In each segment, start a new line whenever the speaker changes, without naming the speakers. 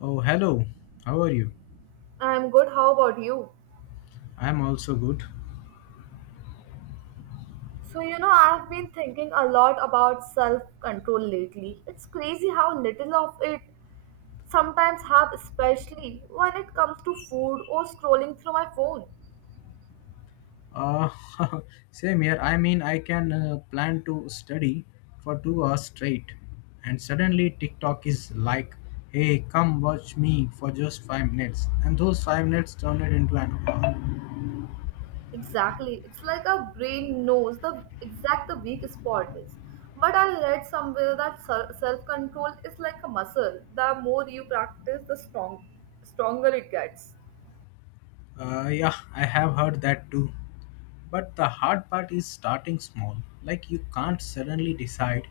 Oh, hello. How are you?
I'm good. How about you?
I'm also good.
So, you know, I've been thinking a lot about self control lately. It's crazy how little of it sometimes have, especially when it comes to food or scrolling through my phone.
Uh, same here. I mean, I can plan to study for 2 hours straight, and suddenly TikTok is like, "Hey, come watch me for just 5 minutes," and those 5 minutes turned it into an hour.
Exactly. It's like our brain knows the weak spot is. But I read somewhere that self control is like a muscle. The more you practice, stronger it gets.
Yeah, I have heard that too. But the hard part is starting small. Like you can't suddenly decide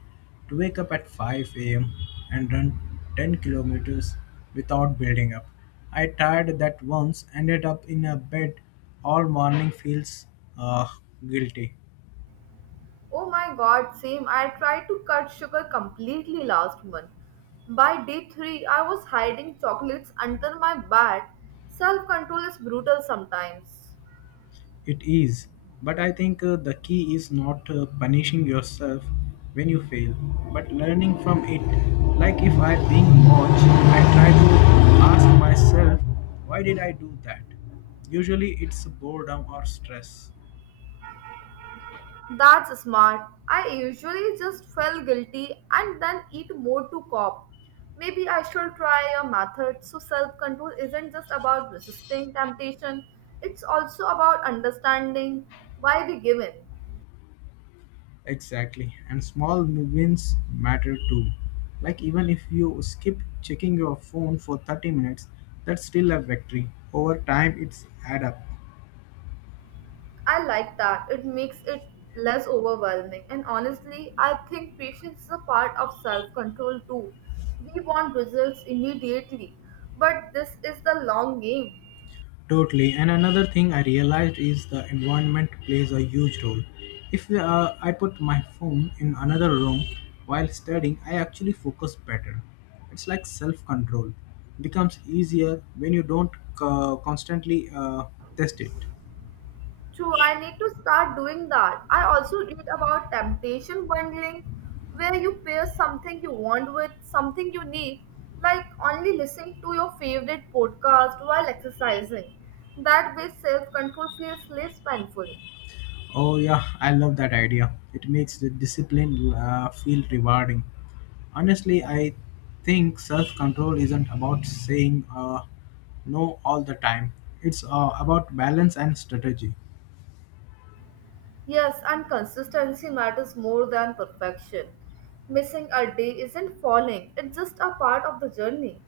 to wake up at 5 a.m. and run 10 kilometers without building up. I tried that once, ended up in a bed all morning, feels uh, guilty.
Oh my god, same. I tried to cut sugar completely last month. By day 3, I was hiding chocolates under my bed. Self control is brutal sometimes.
It is, but I think the key is not punishing yourself when you fail, but learning from it. Like if I'm being watched, I try to ask myself, why did I do that? Usually it's boredom or stress.
That's smart. I usually just feel guilty and then eat more to cope. Maybe I should try a method so self control isn't just about resisting temptation, it's also about understanding why we give in.
Exactly, and small wins matter too. Like even if you skip checking your phone for 30 minutes, that's still a victory. Over time, it's add up.
I like that. It makes it less overwhelming. And honestly, I think patience is a part of self control too. We want results immediately, but this is the long game.
Totally. And another thing I realized is the environment plays a huge role. If I put my phone in another room while studying, I actually focus better. It's like self control. Becomes easier when you don't constantly test it.
True, I need to start doing that. I also read about temptation bundling, where you pair something you want with something you need, like only listening to your favorite podcast while exercising. That way, self control feels less painful.
Oh, yeah, I love that idea. It makes the discipline feel rewarding. Honestly, I think self control isn't about saying no all the time, it's about balance and strategy.
Yes, and consistency matters more than perfection. Missing a day isn't falling, it's just a part of the journey.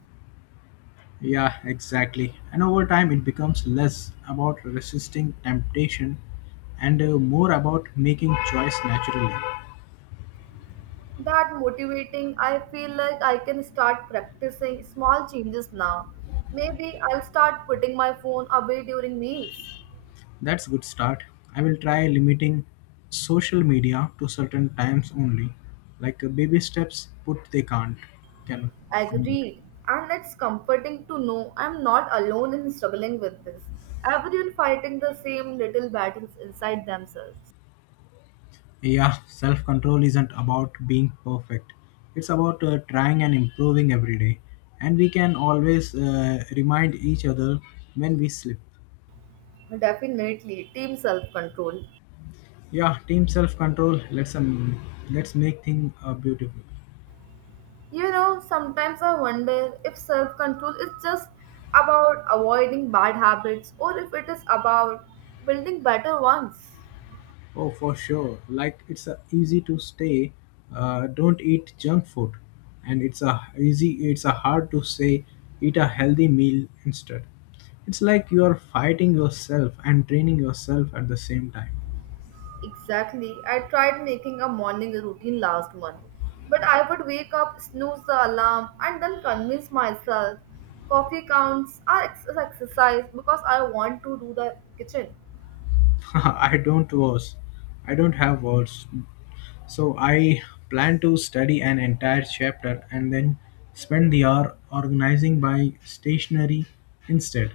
Yeah, exactly. And over time, it becomes less about resisting temptation and more about making choice naturally.
That motivating, I feel like I can start practicing small changes now. Maybe I'll start putting my phone away during meals.
That's good start. I will try limiting social media to certain times only, like baby steps. Put they can't can. Can't.
Agreed. And it's comforting to know I'm not alone in struggling with this. Everyone fighting the same little battles inside themselves.
Yeah, self control isn't about being perfect. It's about trying and improving every day. And we can always remind each other when we slip.
Definitely, team self control.
Yeah, team self control. Let's let's make things beautiful.
You know, sometimes I wonder if self control is just about avoiding bad habits or if it is about building better ones.
Oh, for sure. Like it's easy to stay. Don't eat junk food, and it's a easy. It's a hard to say. Eat a healthy meal instead. It's like you are fighting yourself and training yourself at the same time.
Exactly. I tried making a morning routine last month, but I would wake up, snooze the alarm, and then convince myself coffee counts are exercise because I want to do the kitchen.
I don't was. I don't have words. So I plan to study an entire chapter and then spend the hour organizing my stationery instead.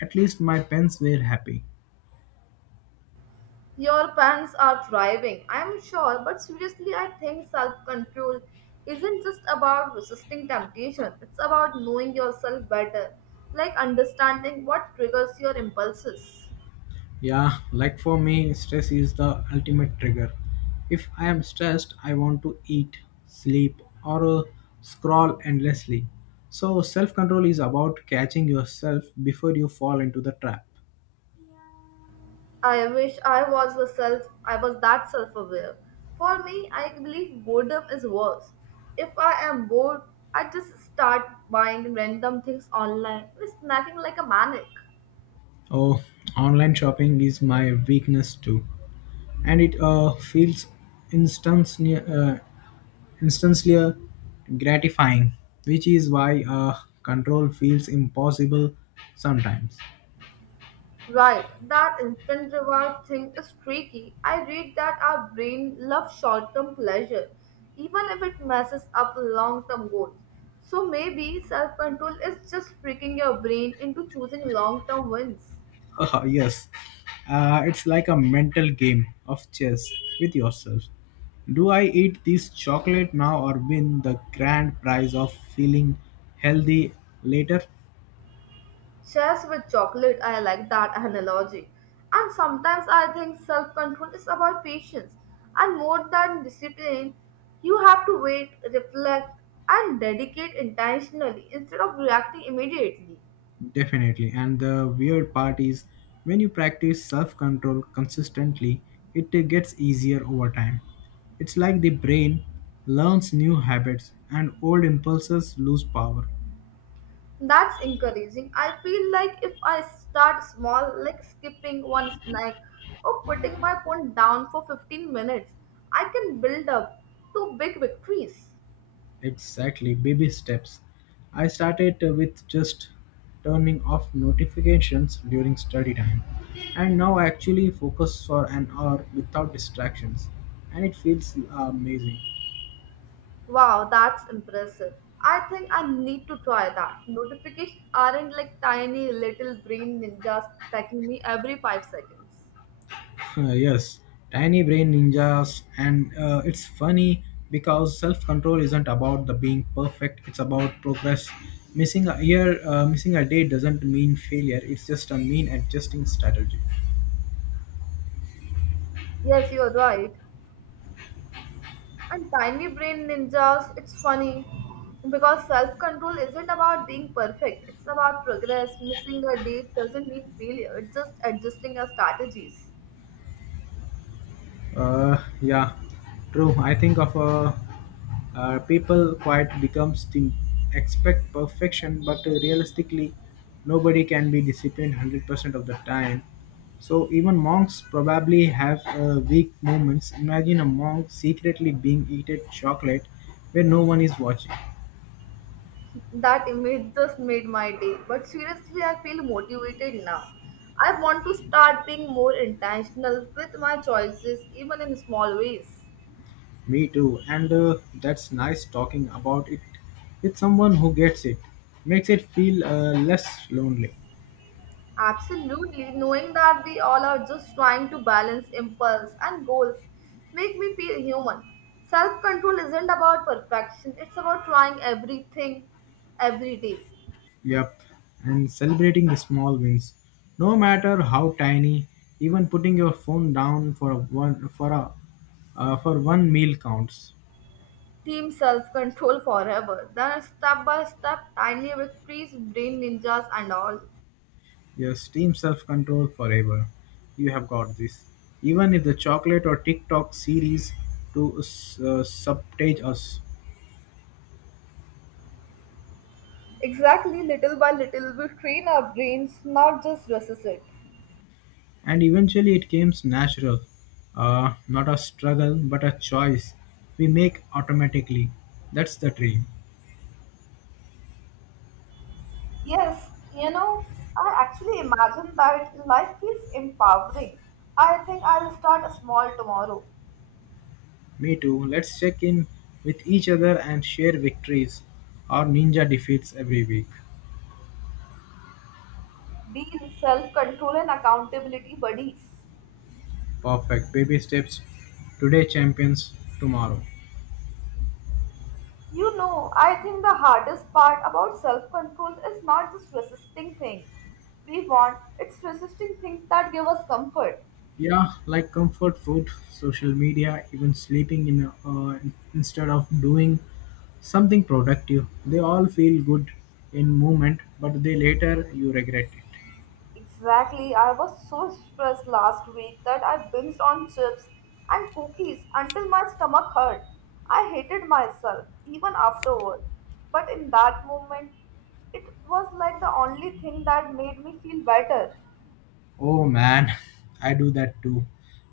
At least my pens were happy.
Your plans are thriving, I am sure, but seriously, I think self control isn't just about resisting temptation, it's about knowing yourself better, like understanding what triggers your impulses.
Yeah, like for me, stress is the ultimate trigger. If I am stressed, I want to eat, sleep, or scroll endlessly. So, self control is about catching yourself before you fall into the trap.
I wish I was the self I was that self aware. For me, I believe boredom is worse. If I am bored, I just start buying random things online, snacking like a maniac.
Oh, online shopping is my weakness too. And it feels instantly, uh, instantly gratifying, which is why control feels impossible sometimes.
Right, that instant reward thing is tricky. I read that our brain loves short term pleasure, even if it messes up long term goals. So maybe self control is just tricking your brain into choosing long term wins.
yes, it's like a mental game of chess with yourself. Do I eat this chocolate now or win the grand prize of feeling healthy later?
Chess with chocolate, I like that analogy. And sometimes I think self control is about patience and more than discipline. You have to wait, reflect, and dedicate intentionally instead of reacting immediately.
Definitely. And the weird part is when you practice self control consistently, it gets easier over time. It's like the brain learns new habits and old impulses lose power.
That's encouraging. I feel like if I start small, like skipping one snack or putting my phone down for 15 minutes, I can build up to big victories.
Exactly, baby steps. I started with just turning off notifications during study time, and now I actually focus for an hour without distractions, and it feels amazing.
Wow, that's impressive. I think I need to try that. Notifications aren't like tiny little brain ninjas attacking me every 5 seconds.
Yes, tiny brain ninjas, and it's funny because self control isn't about the being perfect. It's about progress. Missing a day doesn't mean failure. It's just a mean adjusting strategy.
Yes, you're right. And tiny brain ninjas, it's funny because self control isn't about being perfect, it's about progress. Missing a date doesn't mean failure, it's just adjusting your strategies.
Yeah, true. I think of people quite becomes think expect perfection, but realistically, nobody can be disciplined 100% of the time. So even monks probably have weak moments. Imagine a monk secretly being eaten chocolate where no one is watching.
That image just made my day, but seriously, I feel motivated now. I want to start being more intentional with my choices, even in small ways.
Me too. And that's nice talking about it with someone who gets it. Makes it feel less lonely.
Absolutely, knowing that we all are just trying to balance impulse and goals make me feel human. Self control isn't about perfection, it's about trying everything every day.
Yep, and celebrating the small wins, no matter how tiny. Even putting your phone down for a one for a for one meal counts.
Team self control forever. Then step by step, tiny victories, brain ninjas, and all.
Yes, team self-control forever. You have got this. Even if the chocolate or TikTok series to subtage us,
Exactly, little by little, we train our brains, not just resist it.
and eventually it comes natural, not a struggle but a choice we make automatically. That's the dream.
Yes, you know, I actually imagine that life feels empowering. I think I'll start small tomorrow.
Me too. Let's check in with each other and share victories or ninja defeats every week.
Being self control and accountability buddies.
Perfect. Baby steps. Today, champions. Tomorrow.
You know, I think the hardest part about self control is not just resisting things we want, it's resisting things that give us comfort.
Yeah, like comfort food, social media, even sleeping in a, instead of doing something productive. They all feel good in moment, but they later you regret it.
Exactly. I was so stressed last week that I binged on chips and cookies until my stomach hurt. I hated myself even afterward. But in that moment, it was like the only thing that made me feel better.
Oh man, I do that too.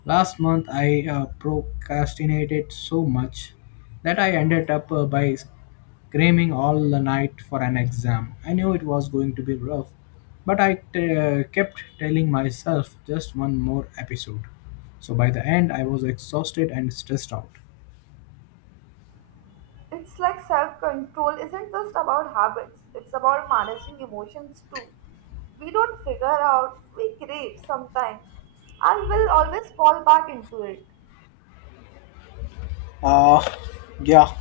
Last month I procrastinated so much that I ended up by screaming all the night for an exam. I knew it was going to be rough, but I kept telling myself just one more episode. So by the end, I was exhausted and stressed out.
It's like self control isn't just about habits, it's about managing emotions too. We don't figure out, we crave sometimes, and will always fall back into it.
Uh, yeah,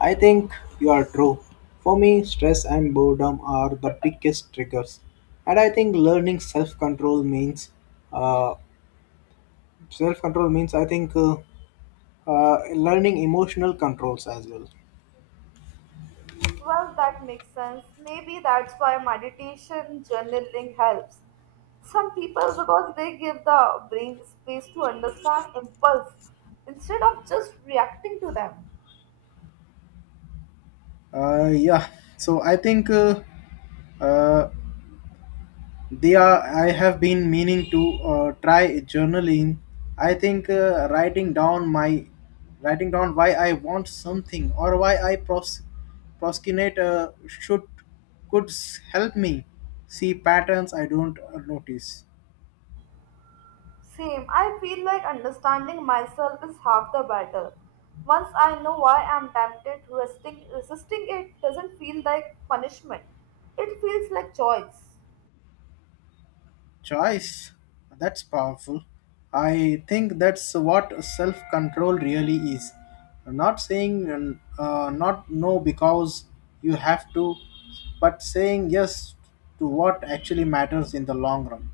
I think you are true. For me, stress and boredom are the biggest triggers, and I think learning uh, self-control means I think learning emotional controls as well.
Well, that makes sense. Maybe that's why meditation journaling helps. Some people, because they give the brain space to understand impulse instead of just reacting to them.
Yeah, so I think uh, they are. I have been meaning to try journaling. I think writing down why I want something or Proskinator should could help me see patterns I don't notice.
Same, I feel like understanding myself is half the battle. Once I know why I'm tempted, resisting it doesn't feel like punishment, it feels like choice.
Choice, that's powerful. I think that's what self-control really is. I'm not saying not no because you have to, but saying yes to what actually matters in the long run.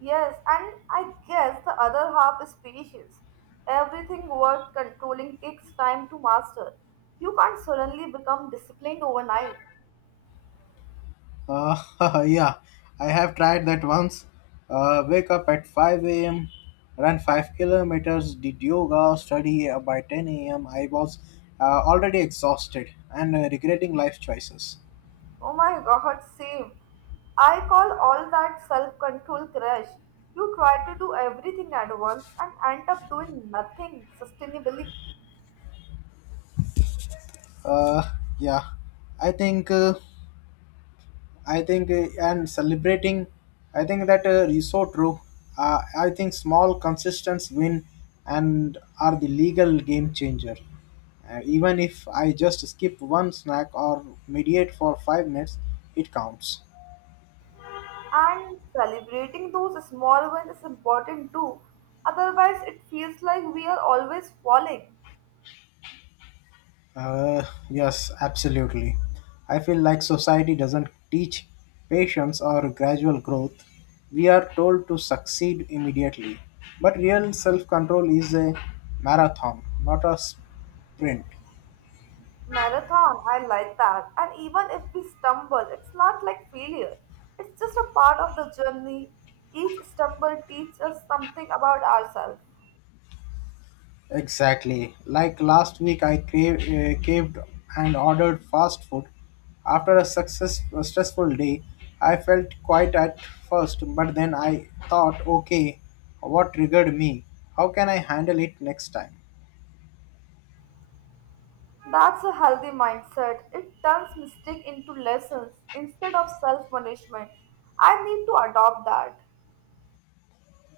Yes, and I guess the other half is patience. Everything worth controlling takes time to master. You can't suddenly become disciplined overnight.
Uh, yeah, I have tried that once. Wake up at 5 a.m., run 5 kilometers, did yoga, study by 10 a.m. I was already exhausted and regretting life choices.
Oh my god, same. I call all that self control crash. You try to do everything at once and end up doing nothing sustainably.
Uh, yeah, I think. Uh, I think and celebrating. I think that is so true. I think small consistent win and are the legal game changer. Even if I just skip one snack or mediate for 5 minutes, it counts.
And celebrating those small wins is important too. Otherwise, it feels like we are always falling.
Uh, yes, absolutely. I feel like society doesn't teach patience or gradual growth. We are told to succeed immediately. But real self control is a marathon, not a sprint.
Marathon, I like that. And even if we stumble, it's not like failure. It's just a part of the journey. Each stumble teaches us something about ourselves.
Exactly. Like last week, I caved and ordered fast food. After a success, a stressful day, I felt quite at first, but then I thought, okay, what triggered me? How can I handle it next time?
That's a healthy mindset. It turns mistake into lessons instead of self-punishment. I need to adopt that.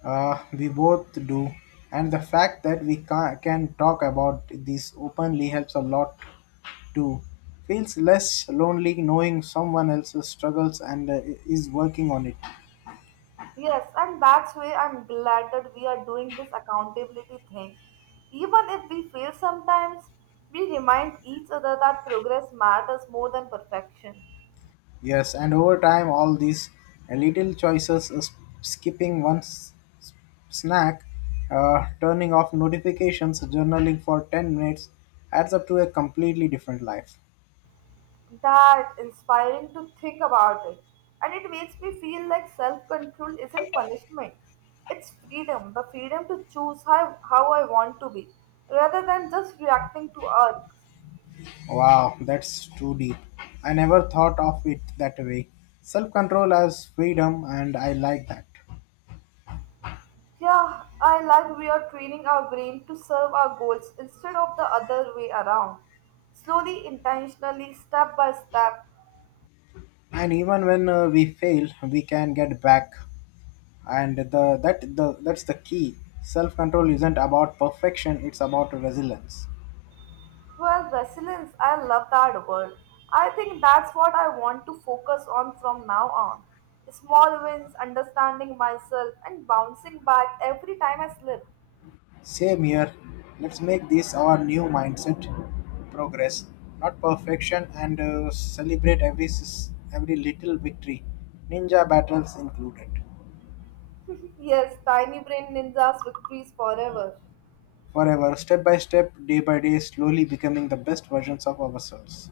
We both do. And the fact that we can talk about this openly helps a lot too. Feels less lonely knowing someone else's struggles and is working on it.
Yes, and that's why I'm glad that we are doing this accountability thing. Even if we fail sometimes, we remind each other that progress matters more than perfection.
Yes, and over time, all these little choices, skipping one s- snack, turning off notifications, journaling for 10 minutes, adds up to a completely different life.
That inspiring to think about it. And it makes me feel like self control isn't punishment. It's freedom, the freedom to choose how I want to be, rather than just reacting to others.
Wow, that's too deep. I never thought of it that way. Self control as freedom, and I like that.
Yeah, I like we are training our brain to serve our goals instead of the other way around. Slowly, intentionally, step by step,
And even when we fail, we can get back. And the that the that's the key. Self control isn't about perfection; it's about resilience.
Well, resilience, I love that word. I think that's what I want to focus on from now on. Small wins, understanding myself, and bouncing back every time I slip.
Same here. Let's make this our new mindset progress, not perfection, and celebrate every little victory, ninja battles included.
Yes, tiny brain ninjas victories forever.
Forever, step by step, day by day, slowly becoming the best versions of ourselves.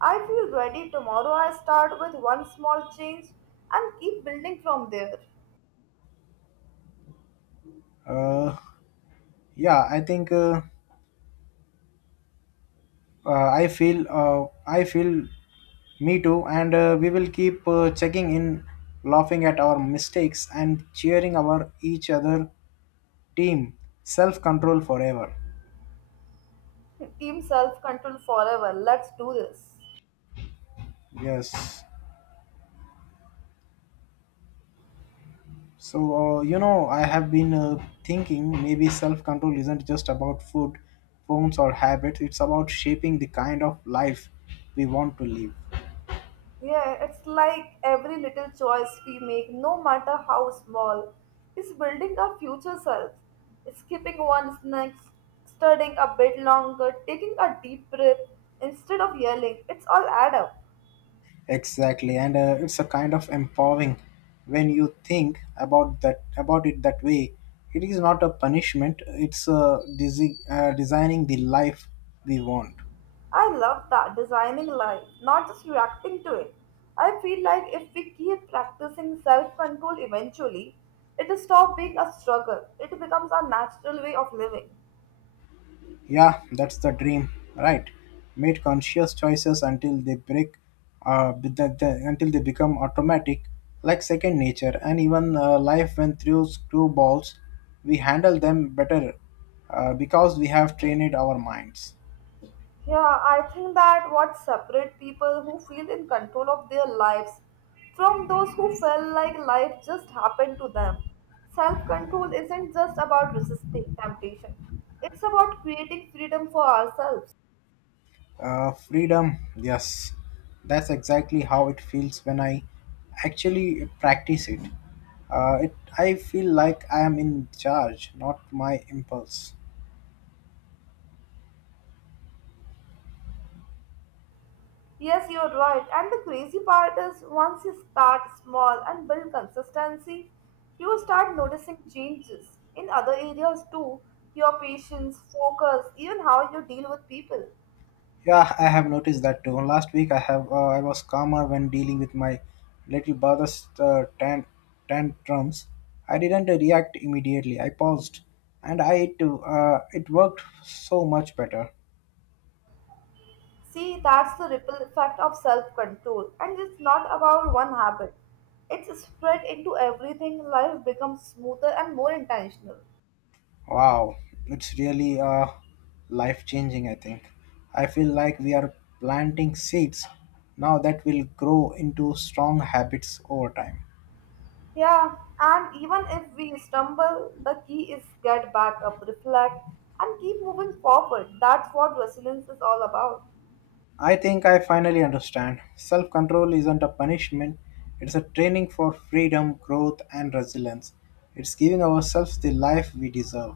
I feel ready tomorrow. I start with one small change and keep building from there.
Uh, yeah, I think I feel me too, and we will keep checking in, laughing at our mistakes, and cheering our each other team self control forever.
Team self control forever. Let's do this.
Yes. So, you know, I have been thinking maybe self control isn't just about food, phones, or habits. It's about shaping the kind of life we want to live.
Yeah, it's like every little choice we make, no matter how small, is building our future selves. Skipping one snack, studying a bit longer, taking a deep breath instead of yelling, it's all add up.
Exactly. And it's a kind of empowering when you think about it that way. It is not a punishment. It's designing the life we want.
I love that, designing life, not just reacting to it. I feel like if we keep practicing self control eventually, it will stop being a struggle. It becomes our natural way of living.
Yeah, that's the dream, right? Made conscious choices until they break, be- the, until they become automatic, like second nature, and even life went through screwballs. We handle them better because we have trained our minds.
Yeah, I think that what separates people who feel in control of their lives from those who felt like life just happened to them. Self control isn't just about resisting temptation, it's about creating freedom for ourselves.
Freedom, yes, that's exactly how it feels when I actually practice it. I feel like I am in charge, not my impulse.
Yes, you're right. And the crazy part is once you start small and build consistency, you start noticing changes in other areas too your patience, focus, even how you deal with people.
Yeah, I have noticed that too. Last week I have I was calmer when dealing with my little brother's tantrums. I didn't react immediately. I paused, and I it it worked so much better.
See, that's the ripple effect of self control, and it's not about one habit. It's spread into everything, life becomes smoother and more intentional.
Wow, it's really life changing. I think I feel like we are planting seeds now that will grow into strong habits over time.
Yeah, and even if we stumble, the key is get back up, reflect, and keep moving forward. That's what resilience is all about.
I think I finally understand. Self control isn't a punishment, it's a training for freedom, growth, and resilience. It's giving ourselves the life we deserve.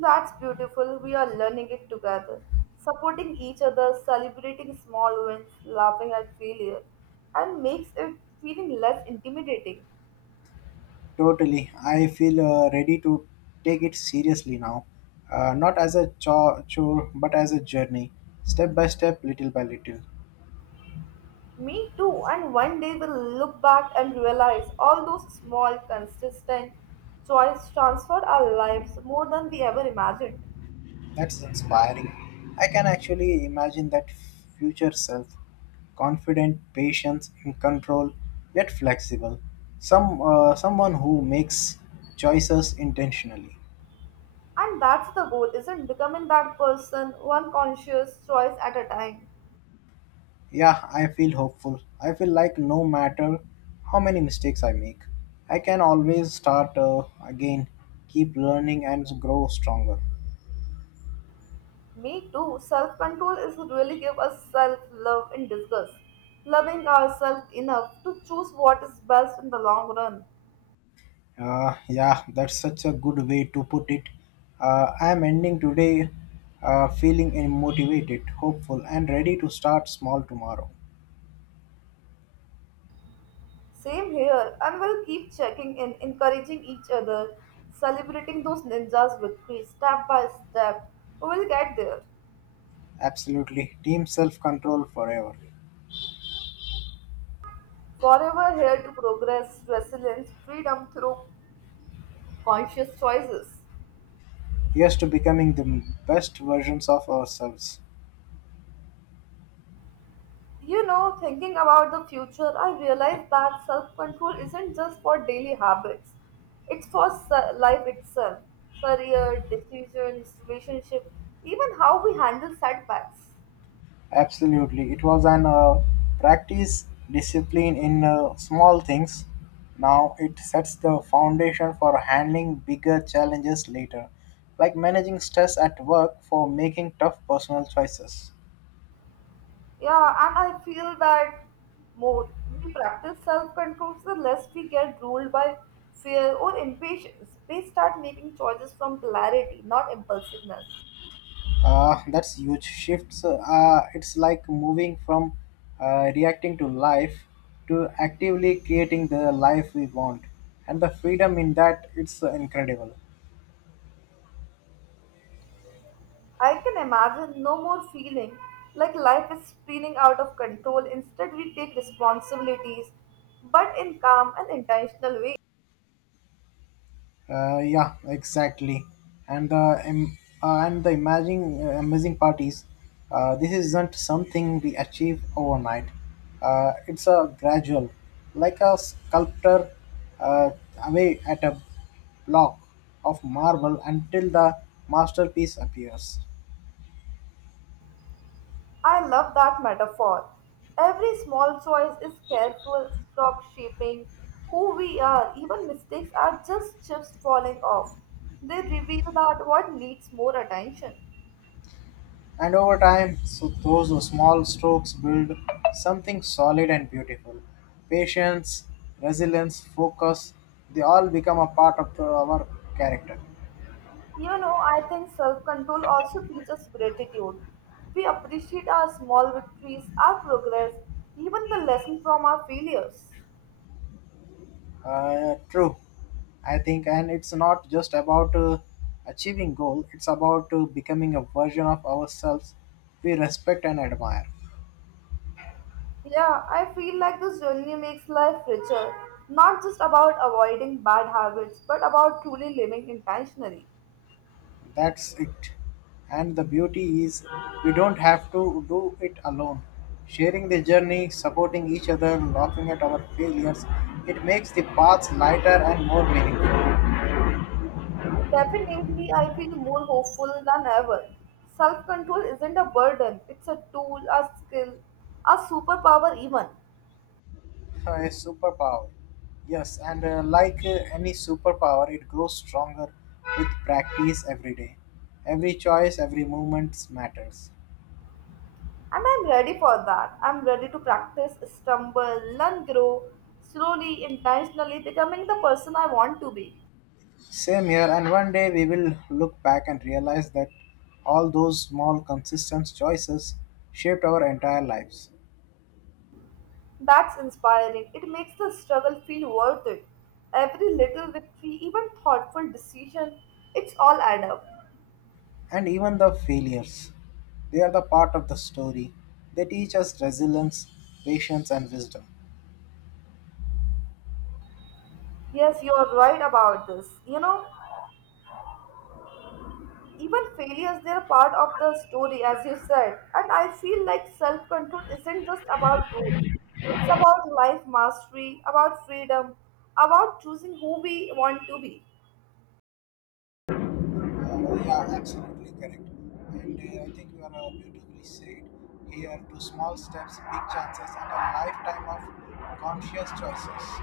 That's beautiful. We are learning it together, supporting each other, celebrating small wins, laughing at failure, and makes it feeling less intimidating.
Totally. I feel ready to take it seriously now. Not as a chore, but as a journey, step by step, little by little.
Me too, and one day we'll look back and realize all those small, consistent choices transformed our lives more than we ever imagined.
That's inspiring. I can actually imagine that future self confident, patient, in control, yet flexible. Someone who makes choices intentionally.
And that's the goal, isn't becoming that person one conscious choice at a time.
Yeah, I feel hopeful. I feel like no matter how many mistakes I make, I can always start again, keep learning, and grow stronger.
Me too, self control is really give us self love in disguise, loving ourselves enough to choose what is best in the long run.
Yeah, that's such a good way to put it. I am ending today feeling motivated, hopeful, and ready to start small tomorrow.
Same here, and we'll keep checking in, encouraging each other, celebrating those ninjas' victories step by step. We will get there.
Absolutely. Team self control forever.
Forever here to progress, resilience, freedom through conscious choices.
Here's to becoming the best versions of ourselves.
You know, thinking about the future, I realize that self control isn't just for daily habits, it's for life itself career, decisions, relationship, even how we handle setbacks.
Absolutely. It was an practice discipline in small things. Now it sets the foundation for handling bigger challenges later, like managing stress at work for making tough personal choices.
Yeah, and I feel that more we practice self control, the less we get ruled by fear or impatience. We start making choices from clarity, not impulsiveness.
That's huge shifts. It's like moving from reacting to life to actively creating the life we want. And the freedom in that, it's incredible.
I can imagine no more feeling like life is spinning out of control. Instead, we take responsibilities, but in calm and intentional ways.
Yeah, exactly. And the amazing amazing part is, this isn't something we achieve overnight. It's a gradual, like a sculptor uh, away at a block of marble until the masterpiece appears.
I love that metaphor. Every small choice is careful stroke shaping who we are. Even mistakes are just chips falling off. They reveal that what needs more attention.
And over time, so those small strokes build something solid and beautiful. Patience, resilience, focus, they all become a part of our character.
You know, I think self-control also teaches gratitude. We appreciate our small victories, our progress, even the lesson from our failures.
True, I think, and it's not just about achieving goal, it's about becoming a version of ourselves we respect and admire.
Yeah, I feel like this journey makes life richer, not just about avoiding bad habits, but about truly living intentionally.
That's it. And the beauty is, we don't have to do it alone. Sharing the journey, supporting each other, laughing at our failures, it makes the paths lighter and more meaningful.
Definitely, I feel more hopeful than ever. Self control isn't a burden, it's a tool, a skill, a superpower, even.
So, a superpower. Yes, and like any superpower, it grows stronger with practice every day. Every choice, every movement matters.
And I'm ready for that. I'm ready to practice, stumble, learn, grow, slowly, intentionally becoming the person I want to be.
Same here, and one day we will look back and realize that all those small, consistent choices shaped our entire lives.
That's inspiring. It makes the struggle feel worth it. Every little victory, even thoughtful decision, it's all add up.
And even the failures, they are the part of the story. They teach us resilience, patience, and wisdom.
Yes, you are right about this. You know, even failures, they are part of the story, as you said. And I feel like self control isn't just about rules, it's about life mastery, about freedom, about choosing who we want to be.
Yeah, absolutely correct. And I think you are beautifully said here to small steps, big chances, and a lifetime of conscious choices.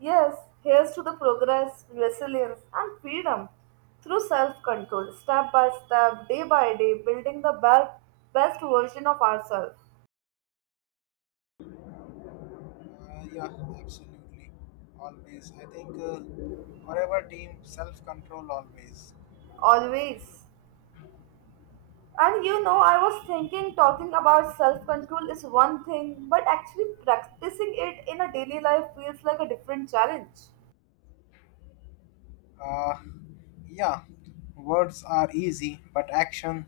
Yes, here's to the progress, resilience, and freedom through self control, step by step, day by day, building the best version of ourselves.
Yeah, absolutely. Always. I think forever team self control always.
Always. And you know, I was thinking talking about self control is one thing, but actually practicing it in a daily life feels like a different challenge.
Uh, yeah, words are easy, but action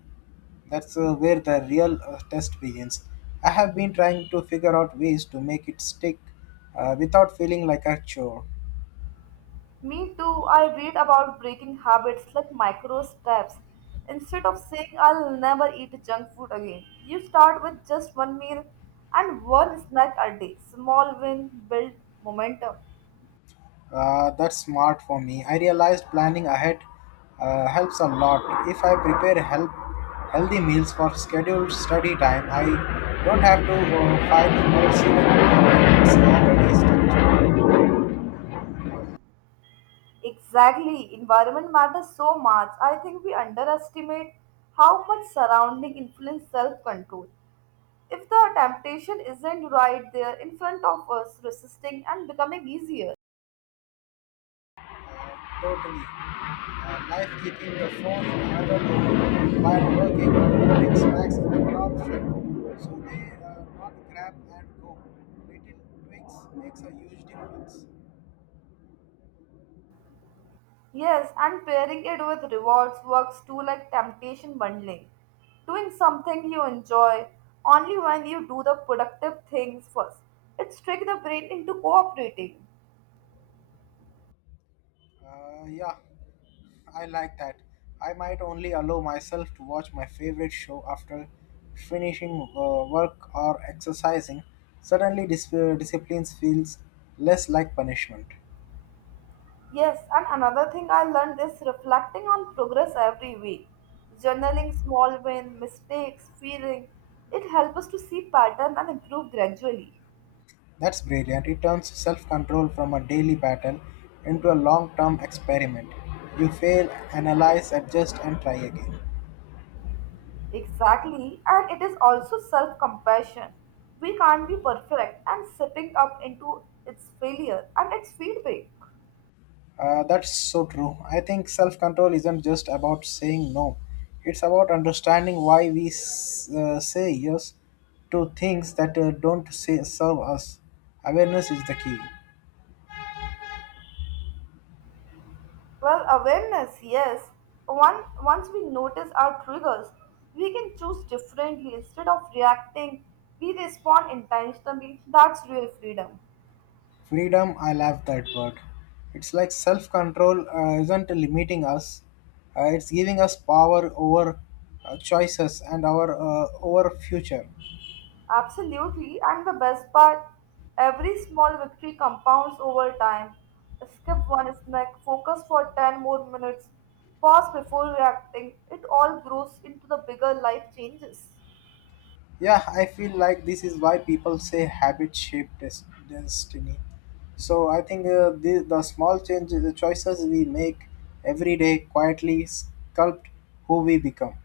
that's where the real test begins. I have been trying to figure out ways to make it stick without feeling like a chore.
Me too, I read about breaking habits like micro steps. Instead of saying I'll never eat junk food again, you start with just one meal and one snack a day. Small win build momentum.
That's smart for me. I realized planning ahead helps a lot. If I prepare help, healthy meals for scheduled study time, I don't have to fight emotions when it's already structured.
Exactly, environment matters so much. I think we underestimate how much surrounding influence self control. If the temptation isn't right there in front of us, resisting and becoming easier.
Uh, Totally. Life keeping the phone in another room while working or putting snacks in the top shelf so they are not grab and go. Little tweaks makes a huge difference.
Yes, and pairing it with rewards works too like temptation bundling. Doing something you enjoy only when you do the productive things first. It tricks the brain into cooperating.
Yeah. I like that. I might only allow myself to watch my favorite show after finishing work or exercising. Suddenly, discipline feels less like punishment.
Yes, and another thing I learned is reflecting on progress every week. Journaling small wins, mistakes, feeling. It helps us to see pattern and improve gradually.
That's brilliant. It turns self control from a daily battle into a long term experiment. You fail, analyze, adjust, and try again.
Exactly, and it is also self compassion. We can't be perfect, and sipping up into its failure and its feedback.
That's so true. I think self control isn't just about saying no, it's about understanding why we say yes to things that don't say, serve us. Awareness is the key.
Well, awareness, yes. Once we notice our triggers, we can choose differently. Instead of reacting, we respond intentionally. That's real freedom.
Freedom, I love that word. It's like self control isn't limiting us, it's giving us power over choices and our over future.
Absolutely, and the best part, every small victory compounds over time. Skip one snack, focus for 10 more minutes, pause before reacting. It all grows into the bigger life changes.
Yeah, I feel like this is why people say habit shape destiny. So I think the small changes, the choices we make every day quietly sculpt who we become.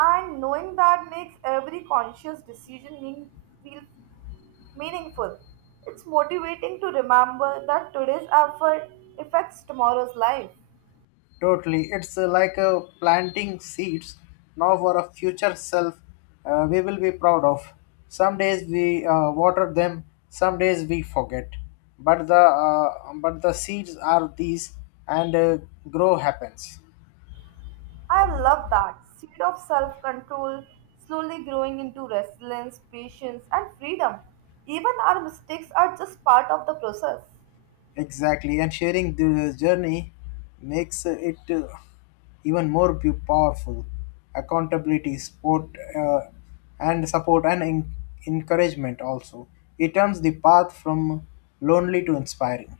And knowing that makes every conscious decision feel meaningful. It's motivating to remember that today's effort affects tomorrow's life.
Totally. It's like planting seeds now for a future self we will be proud of. Some days we water them, some days we forget. But the seeds are these and grow happens.
I love that seed of self control slowly growing into resilience, patience, and freedom. Even our mistakes are just part of the process.
Exactly, and sharing the journey makes it even more powerful. Accountability, support, uh, and support and encouragement also. It turns the path from lonely to inspiring.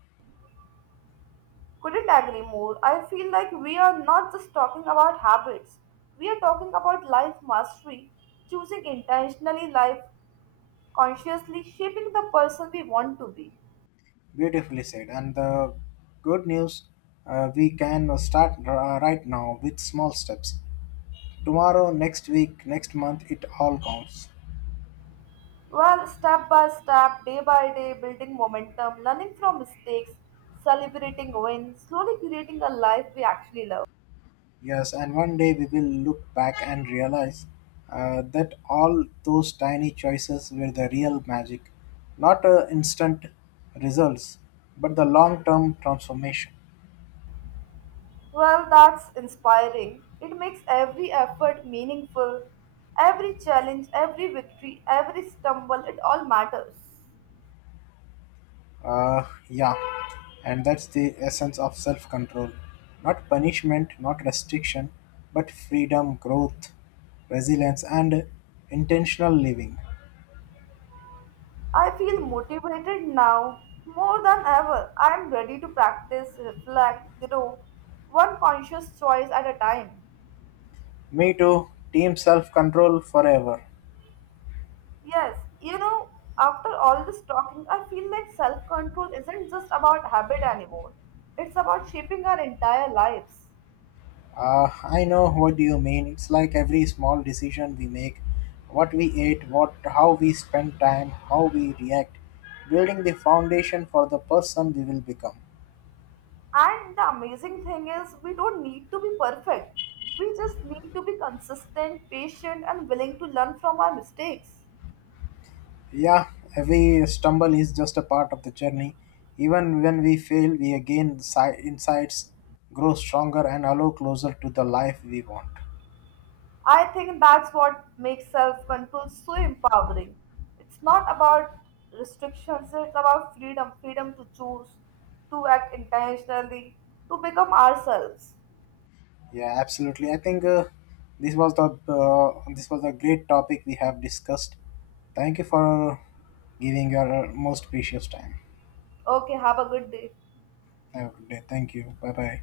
Couldn't agree more. I feel like we are not just talking about habits, we are talking about life mastery, choosing intentionally life consciously shaping the person we want to be.
Beautifully said. And the good news, we can start right now with small steps. Tomorrow, next week, next month, it all counts.
Well, step by step, day by day, building momentum, learning from mistakes, celebrating wins, slowly creating a life we actually love.
Yes, and one day we will look back and realize that all those tiny choices were the real magic, not instant results, but the long term transformation.
Well, that's inspiring. It makes every effort meaningful. Every challenge, every victory, every stumble, it all matters.
Uh, yeah, and that's the essence of self control not punishment, not restriction, but freedom, growth, resilience, and intentional living.
I feel motivated now more than ever. I am ready to practice, reflect, grow, one conscious choice at a time.
Me too, team self control forever.
Yes, you know, after all this talking, I feel like self control isn't just about habit anymore, it's about shaping our entire lives.
I know what you mean. It's like every small decision we make, what we ate, what how we spend time, how we react, building the foundation for the person we will become.
And the amazing thing is, we don't need to be perfect. We just need to be consistent, patient, and willing to learn from our mistakes.
Yeah, every stumble is just a part of the journey. Even when we fail, we again insights, grow stronger, and allow closer to the life we want.
I think that's what makes self control so empowering. It's not about restrictions, it's about freedom to choose, to act intentionally, to become ourselves.
Yeah, absolutely. I think this was a great topic we have discussed. Thank you for giving your most precious time.
Okay, have a good day.
Have a good day. Thank you. Bye bye.